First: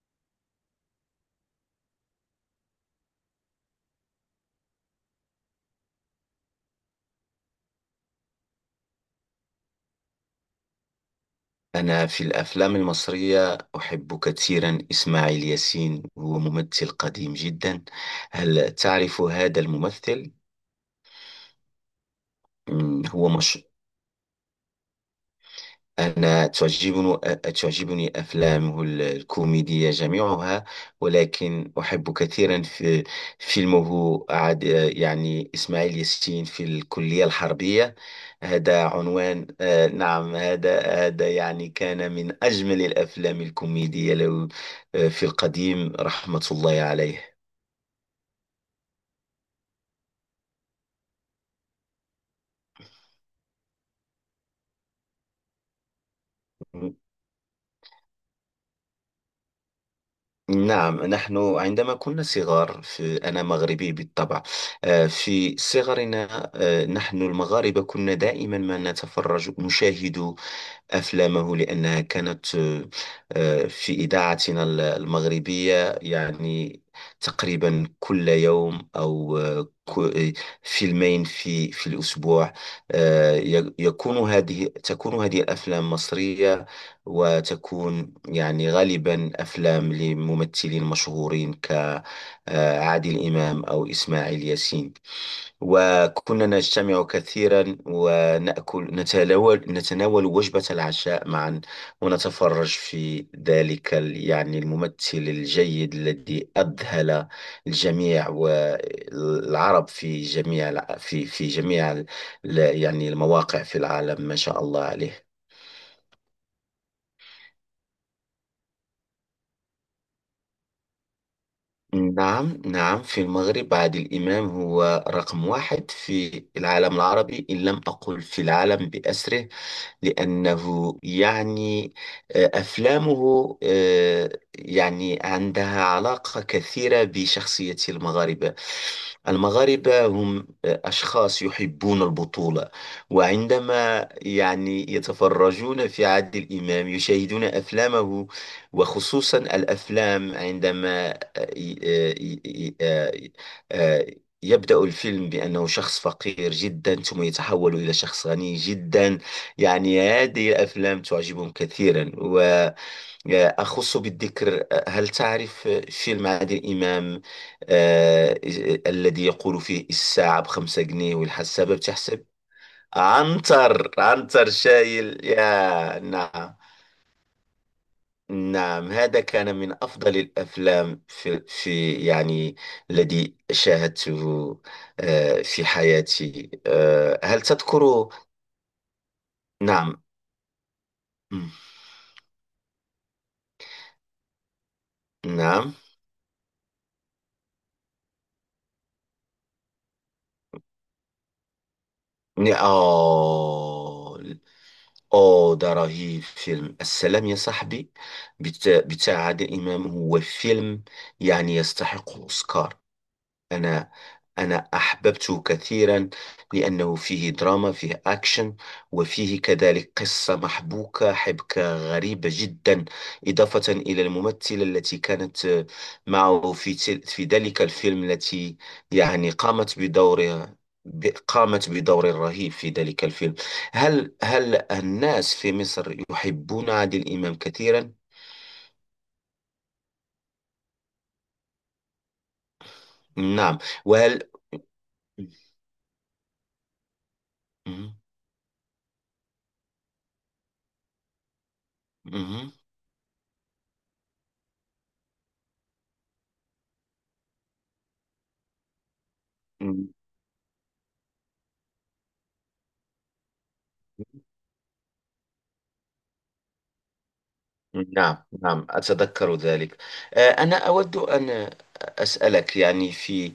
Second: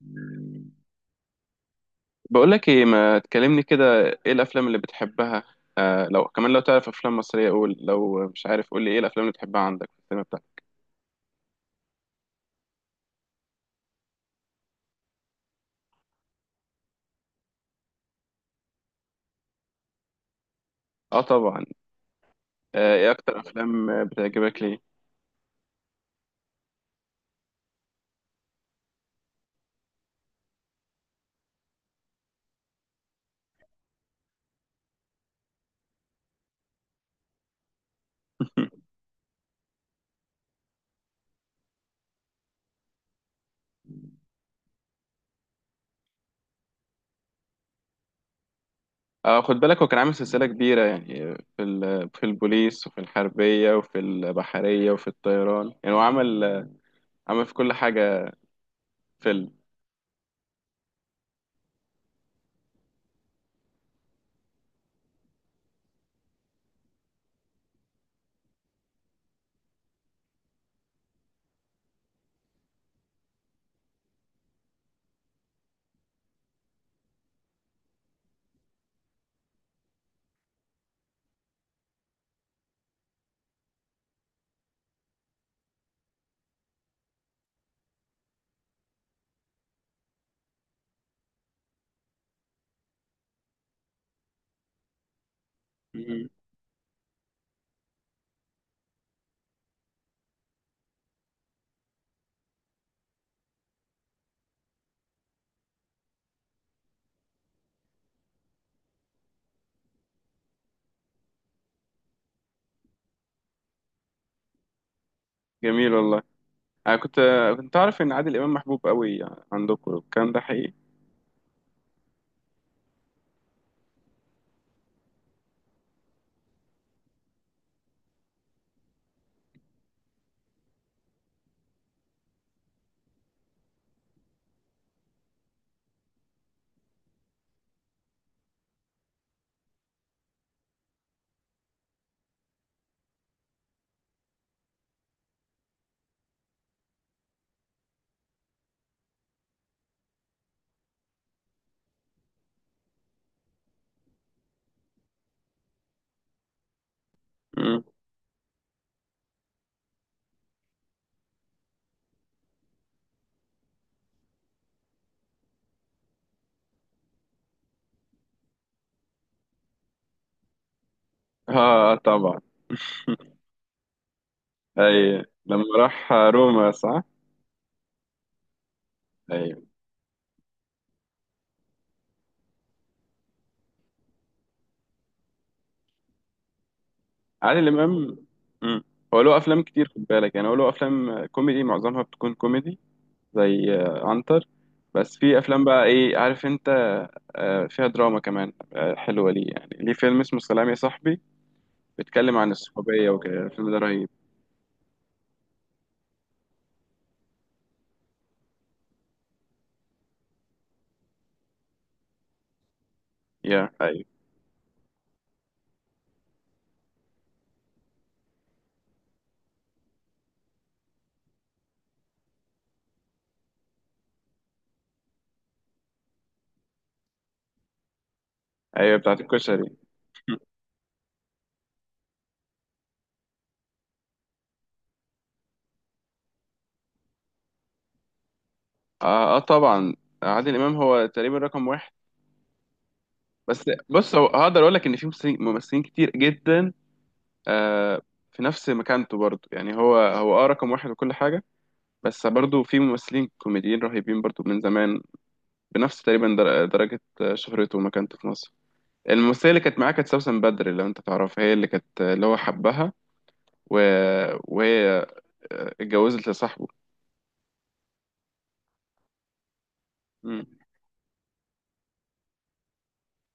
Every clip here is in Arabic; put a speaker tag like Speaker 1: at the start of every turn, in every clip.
Speaker 1: مم. بقول لك ايه، ما تكلمني كده. ايه الافلام اللي بتحبها؟ آه، لو كمان لو تعرف افلام مصريه قول، لو مش عارف قول لي ايه الافلام اللي بتحبها عندك في السينما بتاعتك.
Speaker 2: أنا في الأفلام المصرية أحب كثيرا إسماعيل ياسين. هو ممثل قديم جدا. هل تعرف هذا الممثل؟
Speaker 1: اه طبعا. ايه
Speaker 2: هو
Speaker 1: اكتر
Speaker 2: مش.
Speaker 1: افلام بتعجبك ليه؟
Speaker 2: أنا تعجبني أفلامه الكوميدية جميعها. ولكن أحب كثيرا في فيلمه، عاد يعني، إسماعيل ياسين في الكلية الحربية. هذا عنوان، نعم. هذا يعني كان من أجمل الأفلام الكوميدية له. في القديم، رحمة الله عليه.
Speaker 1: آه، خد بالك هو كان عامل سلسله كبيره يعني. في البوليس وفي الحربيه وفي البحريه وفي الطيران، يعني هو عمل في كل حاجه. فيلم.
Speaker 2: نعم، نحن عندما كنا صغار، أنا مغربي بالطبع. في صغرنا، نحن المغاربة كنا دائما ما نشاهد أفلامه لأنها كانت، في إذاعتنا المغربية، يعني تقريبا كل يوم، أو فيلمين في الأسبوع. آه، ي- يكون هذه تكون هذه الأفلام مصرية، وتكون يعني غالبا أفلام لممثلين مشهورين كعادل إمام أو إسماعيل ياسين.
Speaker 1: مم.
Speaker 2: وكنا نجتمع كثيرا، ونأكل نتناول نتناول وجبة العشاء معا، ونتفرج في ذلك يعني الممثل الجيد الذي أذهل الجميع والعرب في جميع في جميع يعني المواقع في العالم، ما شاء الله عليه.
Speaker 1: جميل والله. انا كنت اعرف ان عادل امام محبوب قوي عندكم، الكلام ده حقيقي؟
Speaker 2: نعم، نعم، في المغرب عادل إمام هو رقم واحد في العالم العربي، إن لم أقل في العالم بأسره. لأنه يعني، أفلامه يعني عندها علاقة كثيرة بشخصية المغاربة. المغاربة هم أشخاص يحبون البطولة. وعندما يعني يتفرجون في عادل إمام، يشاهدون أفلامه، وخصوصا الأفلام عندما، ي- آه، ي- ي- آه، آه، يبدأ الفيلم بأنه شخص فقير جدا، ثم يتحول
Speaker 1: مم.
Speaker 2: إلى شخص غني جدا. يعني هذه الأفلام تعجبهم كثيرا. وأخص بالذكر، هل تعرف فيلم عادل إمام، آه، الذي يقول فيه: الساعة بـ5 جنيه والحسابة
Speaker 1: اه
Speaker 2: بتحسب،
Speaker 1: طبعا.
Speaker 2: عنتر عنتر
Speaker 1: اي،
Speaker 2: شايل،
Speaker 1: لما
Speaker 2: يا
Speaker 1: راح
Speaker 2: نعم.
Speaker 1: روما، صح.
Speaker 2: نعم، هذا كان
Speaker 1: اي.
Speaker 2: من أفضل الأفلام في يعني الذي شاهدته في حياتي. هل
Speaker 1: عادل
Speaker 2: تذكر؟
Speaker 1: امام. مم. هو له افلام كتير،
Speaker 2: نعم.
Speaker 1: خد بالك، يعني هو له افلام
Speaker 2: مم.
Speaker 1: كوميدي، معظمها بتكون كوميدي زي عنتر. بس في افلام
Speaker 2: نعم.
Speaker 1: بقى، ايه عارف انت، فيها دراما كمان حلوه. ليه يعني؟ ليه فيلم اسمه سلام يا صاحبي، بيتكلم عن
Speaker 2: ن-
Speaker 1: الصحوبيه وكده. الفيلم ده رهيب.
Speaker 2: آه ده رهيب. فيلم السلام يا صاحبي بتاع عادل إمام، هو فيلم يعني يستحق أوسكار.
Speaker 1: يا
Speaker 2: أنا
Speaker 1: ايوه.
Speaker 2: أنا أحببته كثيرا، لأنه فيه دراما، فيه أكشن، وفيه كذلك قصة محبوكة، حبكة غريبة جدا، إضافة إلى الممثلة التي كانت، معه في في ذلك الفيلم، التي
Speaker 1: ايوه بتاعت
Speaker 2: يعني
Speaker 1: الكشري.
Speaker 2: قامت بدورها، قامت بدور رهيب في ذلك الفيلم. هل الناس في مصر يحبون عادل إمام كثيرا؟
Speaker 1: طبعا. عادل امام هو تقريبا رقم واحد.
Speaker 2: نعم.
Speaker 1: بس بص،
Speaker 2: وهل.
Speaker 1: هو هقدر اقول لك ان في ممثلين ممثلين كتير جدا،
Speaker 2: مهم.
Speaker 1: آه، في نفس مكانته برضه، يعني هو رقم واحد وكل حاجة. بس برضه في ممثلين كوميديين رهيبين برضه من زمان، بنفس تقريبا درجة شهرته ومكانته في مصر. الممثلة اللي كانت
Speaker 2: مهم.
Speaker 1: معاه كانت سوسن بدر، لو انت تعرفها، هي اللي كانت اللي هو حبها و... وهي اتجوزت لصاحبه.
Speaker 2: نعم، نعم، أتذكر ذلك.
Speaker 1: مم.
Speaker 2: أنا أود أن أسألك، يعني، في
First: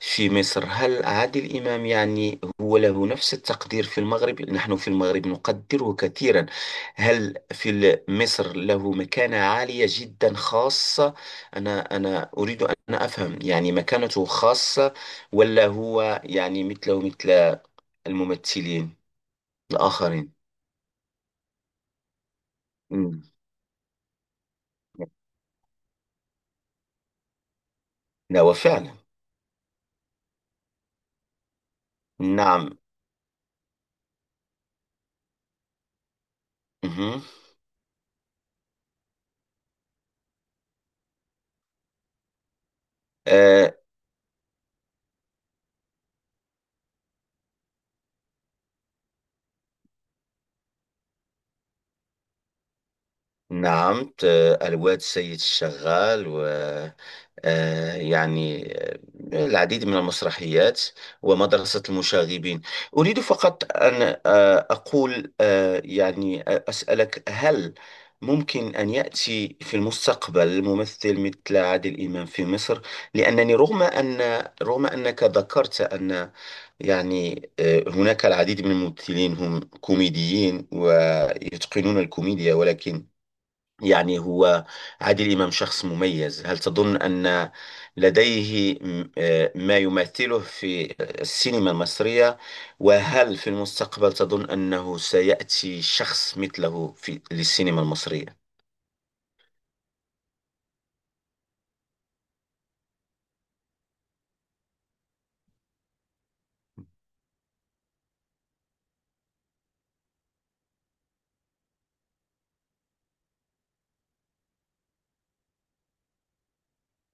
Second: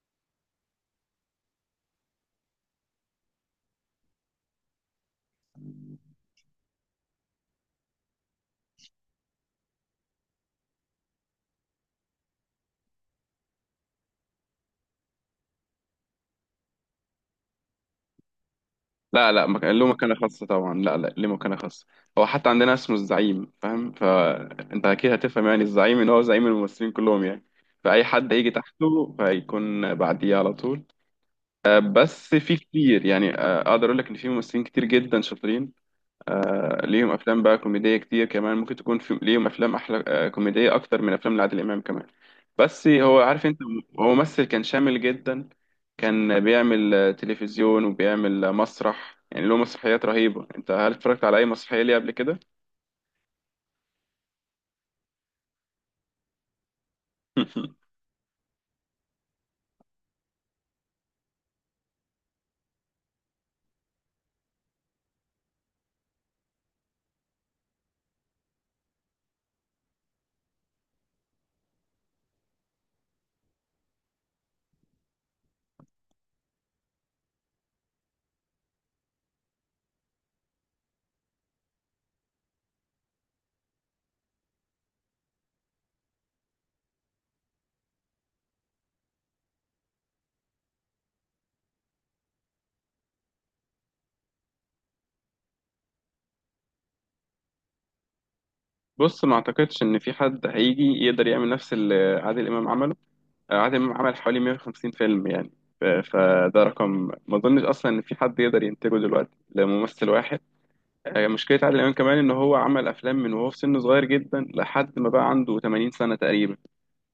Speaker 2: في مصر، هل عادل إمام يعني هو له نفس التقدير؟ في المغرب، نحن في المغرب نقدره كثيرا. هل في مصر له مكانة عالية جدا خاصة؟ أنا أريد أن أفهم يعني مكانته خاصة، ولا هو يعني مثله مثل الممثلين
Speaker 1: لا لا، ما كان له مكانة
Speaker 2: الآخرين؟
Speaker 1: خاصة طبعا. لا لا، ليه مكانة خاصة، هو حتى عندنا اسمه
Speaker 2: مم.
Speaker 1: الزعيم، فاهم؟ فانت اكيد هتفهم يعني الزعيم، ان هو زعيم الممثلين كلهم يعني. فأي حد
Speaker 2: لا،
Speaker 1: يجي
Speaker 2: وفعلا.
Speaker 1: تحته فيكون بعديه على طول. بس في
Speaker 2: نعم.
Speaker 1: كتير يعني، اقدر اقول لك ان في ممثلين كتير جدا شاطرين، ليهم
Speaker 2: مهم.
Speaker 1: افلام بقى كوميديه كتير كمان. ممكن تكون في ليهم افلام احلى كوميديه اكتر من افلام لعادل امام كمان. بس هو، عارف انت،
Speaker 2: آه،
Speaker 1: هو ممثل كان شامل جدا. كان بيعمل تلفزيون وبيعمل مسرح، يعني له مسرحيات رهيبه. انت هل اتفرجت على اي مسرحيه ليه قبل كده؟
Speaker 2: نعم. الواد سيد الشغال، و يعني العديد من المسرحيات، ومدرسة المشاغبين. أريد فقط أن أقول، يعني، أسألك: هل ممكن أن يأتي في المستقبل ممثل مثل عادل إمام في مصر؟ لأنني رغم أنك ذكرت أن، يعني، هناك العديد من الممثلين هم كوميديين ويتقنون الكوميديا، ولكن، يعني، هو عادل إمام شخص مميز. هل تظن أن لديه ما يمثله في السينما المصرية؟ وهل في المستقبل تظن أنه سيأتي شخص مثله للسينما المصرية؟
Speaker 1: بص، ما اعتقدش ان في حد هيجي يقدر يعمل نفس اللي عادل امام عمله. عادل إمام عمل حوالي 150 فيلم يعني. فده رقم، ما اظنش اصلا ان في حد يقدر ينتجه دلوقتي لممثل واحد. مشكله عادل امام كمان ان هو عمل افلام من وهو في سن صغير جدا لحد ما بقى عنده 80 سنه تقريبا.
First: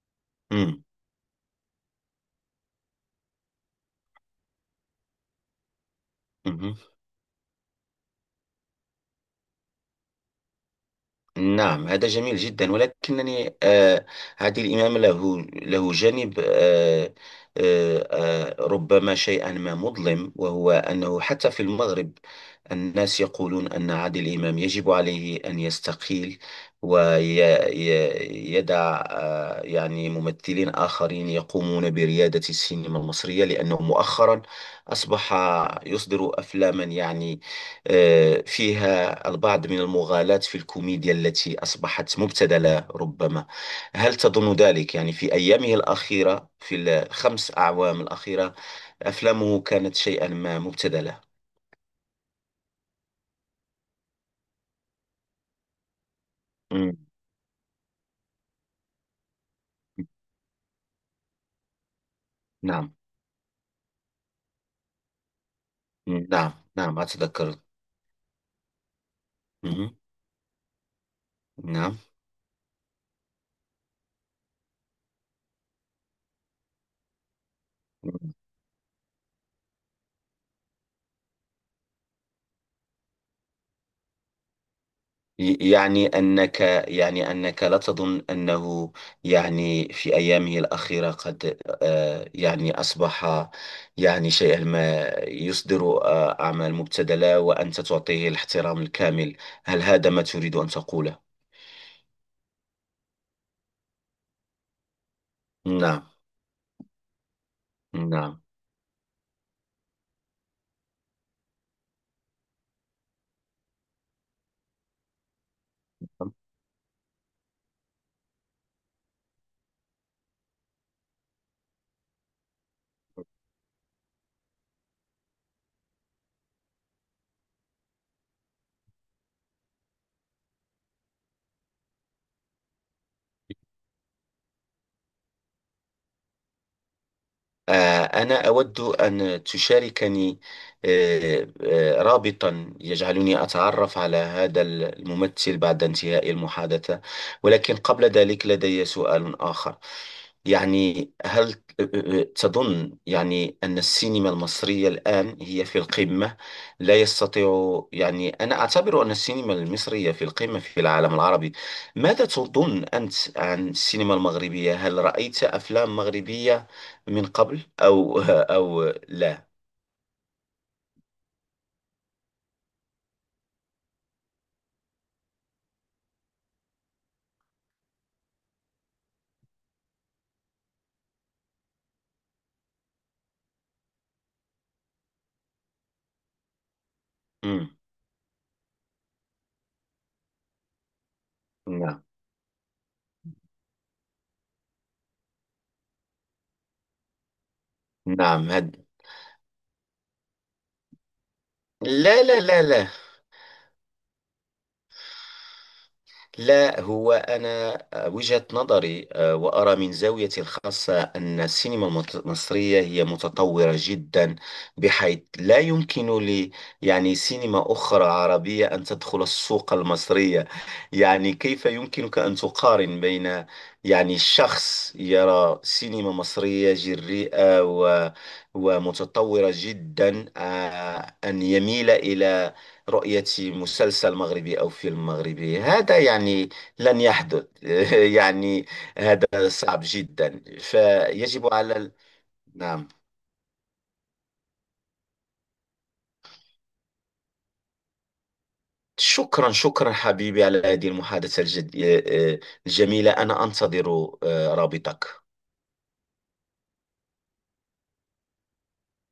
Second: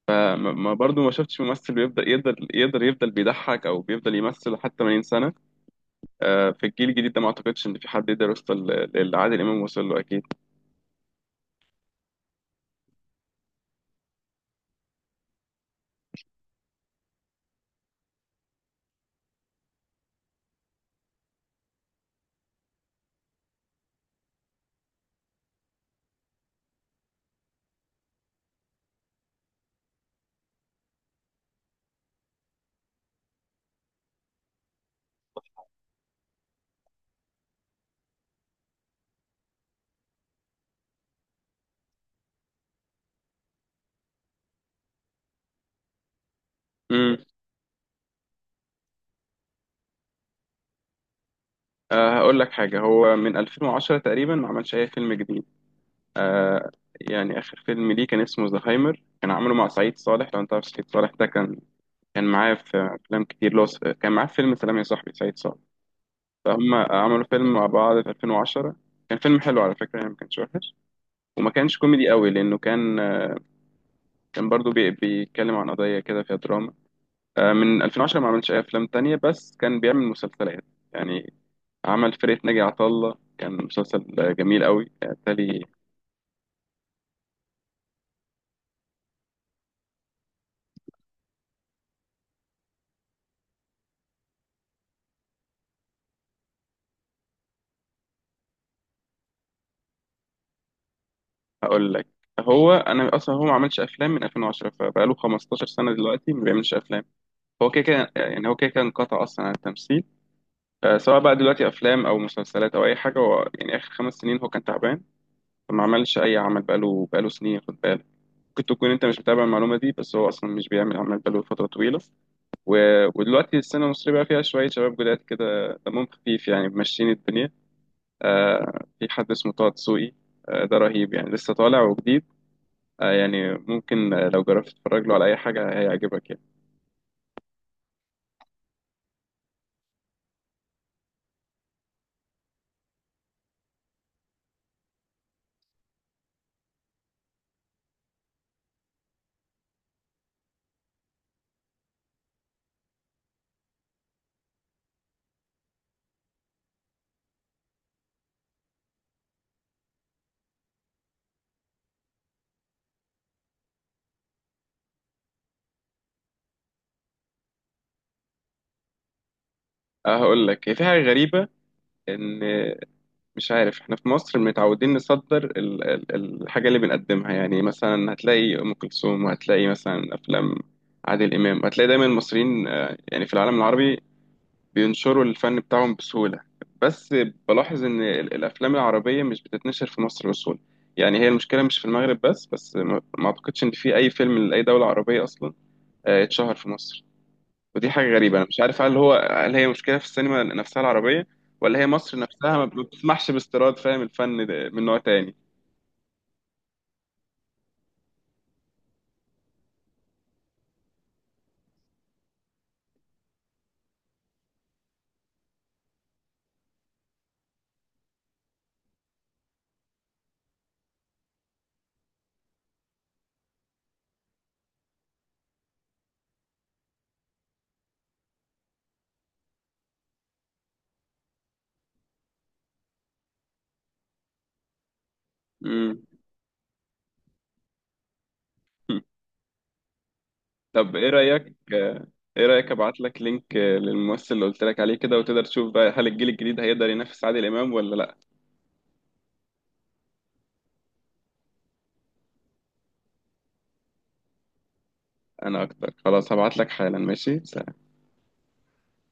Speaker 1: ما
Speaker 2: مم.
Speaker 1: برضو ما شفتش ممثل بيفضل يقدر يفضل بيضحك او بيفضل يمثل لحد 80 سنه. في
Speaker 2: مهم.
Speaker 1: الجيل الجديد ده ما اعتقدش ان في حد يقدر يوصل للي عادل امام وصل له اكيد.
Speaker 2: نعم، هذا جميل جدا. ولكنني هذه الإمام، له جانب، آه ربما شيئا ما مظلم، وهو أنه حتى في المغرب، الناس يقولون أن عادل إمام يجب عليه أن يستقيل، ويدع، يعني، ممثلين آخرين يقومون بريادة السينما المصرية، لأنه مؤخرا أصبح يصدر أفلاما، يعني، فيها البعض من المغالاة في الكوميديا التي أصبحت مبتذلة ربما. هل تظن ذلك؟ يعني في أيامه الأخيرة، في
Speaker 1: امم
Speaker 2: الخمس أعوام الأخيرة، أفلامه كانت شيئا ما مبتذلة.
Speaker 1: هقول لك حاجه. هو من 2010 تقريبا ما عملش اي فيلم جديد. آه
Speaker 2: مم.
Speaker 1: يعني آخر فيلم ليه كان اسمه زهايمر، كان عامله مع سعيد صالح. لو أنت عارف سعيد صالح ده، كان معاه في
Speaker 2: نعم.
Speaker 1: أفلام كتير، لو كان معاه في فيلم سلام يا صاحبي، سعيد صالح.
Speaker 2: مم. نعم،
Speaker 1: فهم
Speaker 2: نعم،
Speaker 1: عملوا فيلم
Speaker 2: أتذكر.
Speaker 1: مع بعض في 2010، كان فيلم حلو على
Speaker 2: مم.
Speaker 1: فكرة يعني، ما كانش وحش وما كانش
Speaker 2: نعم.
Speaker 1: كوميدي قوي لأنه كان برضو بيتكلم عن قضية كده فيها دراما. آه، من 2010 ما عملش أي أفلام تانية، بس كان بيعمل مسلسلات. يعني عمل فرقة ناجي عطا الله، كان مسلسل جميل قوي. بالتالي
Speaker 2: يعني أنك يعني أنك لا تظن أنه، يعني، في أيامه الأخيرة قد، يعني، أصبح يعني شيئا ما، يصدر أعمال مبتذلة، وأنت تعطيه الاحترام الكامل. هل هذا ما تريد أن تقوله؟
Speaker 1: هقول لك، هو انا اصلا هو ما عملش افلام من 2010، فبقاله 15 سنه
Speaker 2: نعم.
Speaker 1: دلوقتي ما بيعملش افلام. هو كده كده
Speaker 2: نعم.
Speaker 1: يعني، هو كده كده انقطع اصلا عن التمثيل. سواء بقى دلوقتي افلام او مسلسلات او اي حاجه، هو يعني اخر خمس سنين هو كان تعبان، فما عملش اي عمل بقاله سنين، خد بالك. ممكن تكون انت مش متابع المعلومه دي، بس هو اصلا مش بيعمل عمل بقاله فتره طويله و... ودلوقتي السينما المصريه بقى فيها شويه شباب جداد كده، دمهم خفيف يعني، ماشيين الدنيا. في حد اسمه طه دسوقي، ده رهيب يعني، لسه طالع وجديد. يعني ممكن، لو جربت تتفرج له على اي حاجه هيعجبك يعني.
Speaker 2: أنا أود أن تشاركني رابطا يجعلني أتعرف على هذا الممثل بعد انتهاء المحادثة. ولكن قبل ذلك لدي سؤال آخر. يعني، هل تظن، يعني، أن السينما المصرية الآن هي في القمة؟ لا يستطيع، يعني، أنا أعتبر أن السينما المصرية في القمة في العالم العربي. ماذا تظن أنت عن السينما المغربية؟ هل رأيت أفلام مغربية من قبل، أو لا؟
Speaker 1: هقول لك، هي في حاجه غريبه. ان... مش عارف، احنا في مصر متعودين نصدر الحاجه اللي بنقدمها، يعني مثلا هتلاقي ام كلثوم، وهتلاقي مثلا افلام عادل امام. هتلاقي دايما المصريين يعني في العالم العربي بينشروا الفن بتاعهم بسهوله. بس
Speaker 2: مم.
Speaker 1: بلاحظ ان الافلام العربيه مش بتتنشر في مصر بسهوله. يعني هي المشكله مش في
Speaker 2: نعم،
Speaker 1: المغرب بس، بس ما اعتقدش ان في اي فيلم لاي دوله عربيه اصلا اتشهر في مصر. ودي حاجة غريبة، أنا
Speaker 2: نعم.
Speaker 1: مش عارف، هل هو، هل هي مشكلة في السينما نفسها العربية، ولا هي مصر
Speaker 2: لا، لا،
Speaker 1: نفسها
Speaker 2: لا،
Speaker 1: ما
Speaker 2: لا.
Speaker 1: بتسمحش باستيراد، فاهم، الفن ده من نوع تاني.
Speaker 2: لا، هو أنا وجهة نظري، وأرى من زاويتي الخاصة أن السينما المصرية هي متطورة جدا، بحيث لا يمكن لي، يعني، سينما أخرى عربية أن تدخل السوق المصرية. يعني كيف يمكنك أن تقارن بين، يعني، شخص يرى سينما مصرية جريئة و ومتطورة جدا، أن يميل إلى رؤية مسلسل مغربي أو فيلم مغربي؟ هذا
Speaker 1: مم.
Speaker 2: يعني لن يحدث. يعني هذا صعب جدا،
Speaker 1: طب إيه رأيك،
Speaker 2: فيجب على
Speaker 1: إيه رأيك
Speaker 2: نعم.
Speaker 1: أبعت لك لينك للممثل اللي قلت لك عليه كده، وتقدر تشوف بقى هل الجيل الجديد هيقدر ينافس عادل إمام ولا لأ.
Speaker 2: شكرا، شكرا حبيبي على هذه المحادثة الجد... آه، آه، الجميلة. أنا أنتظر رابطك.
Speaker 1: أنا أكتر، خلاص هبعت لك حالا، ماشي.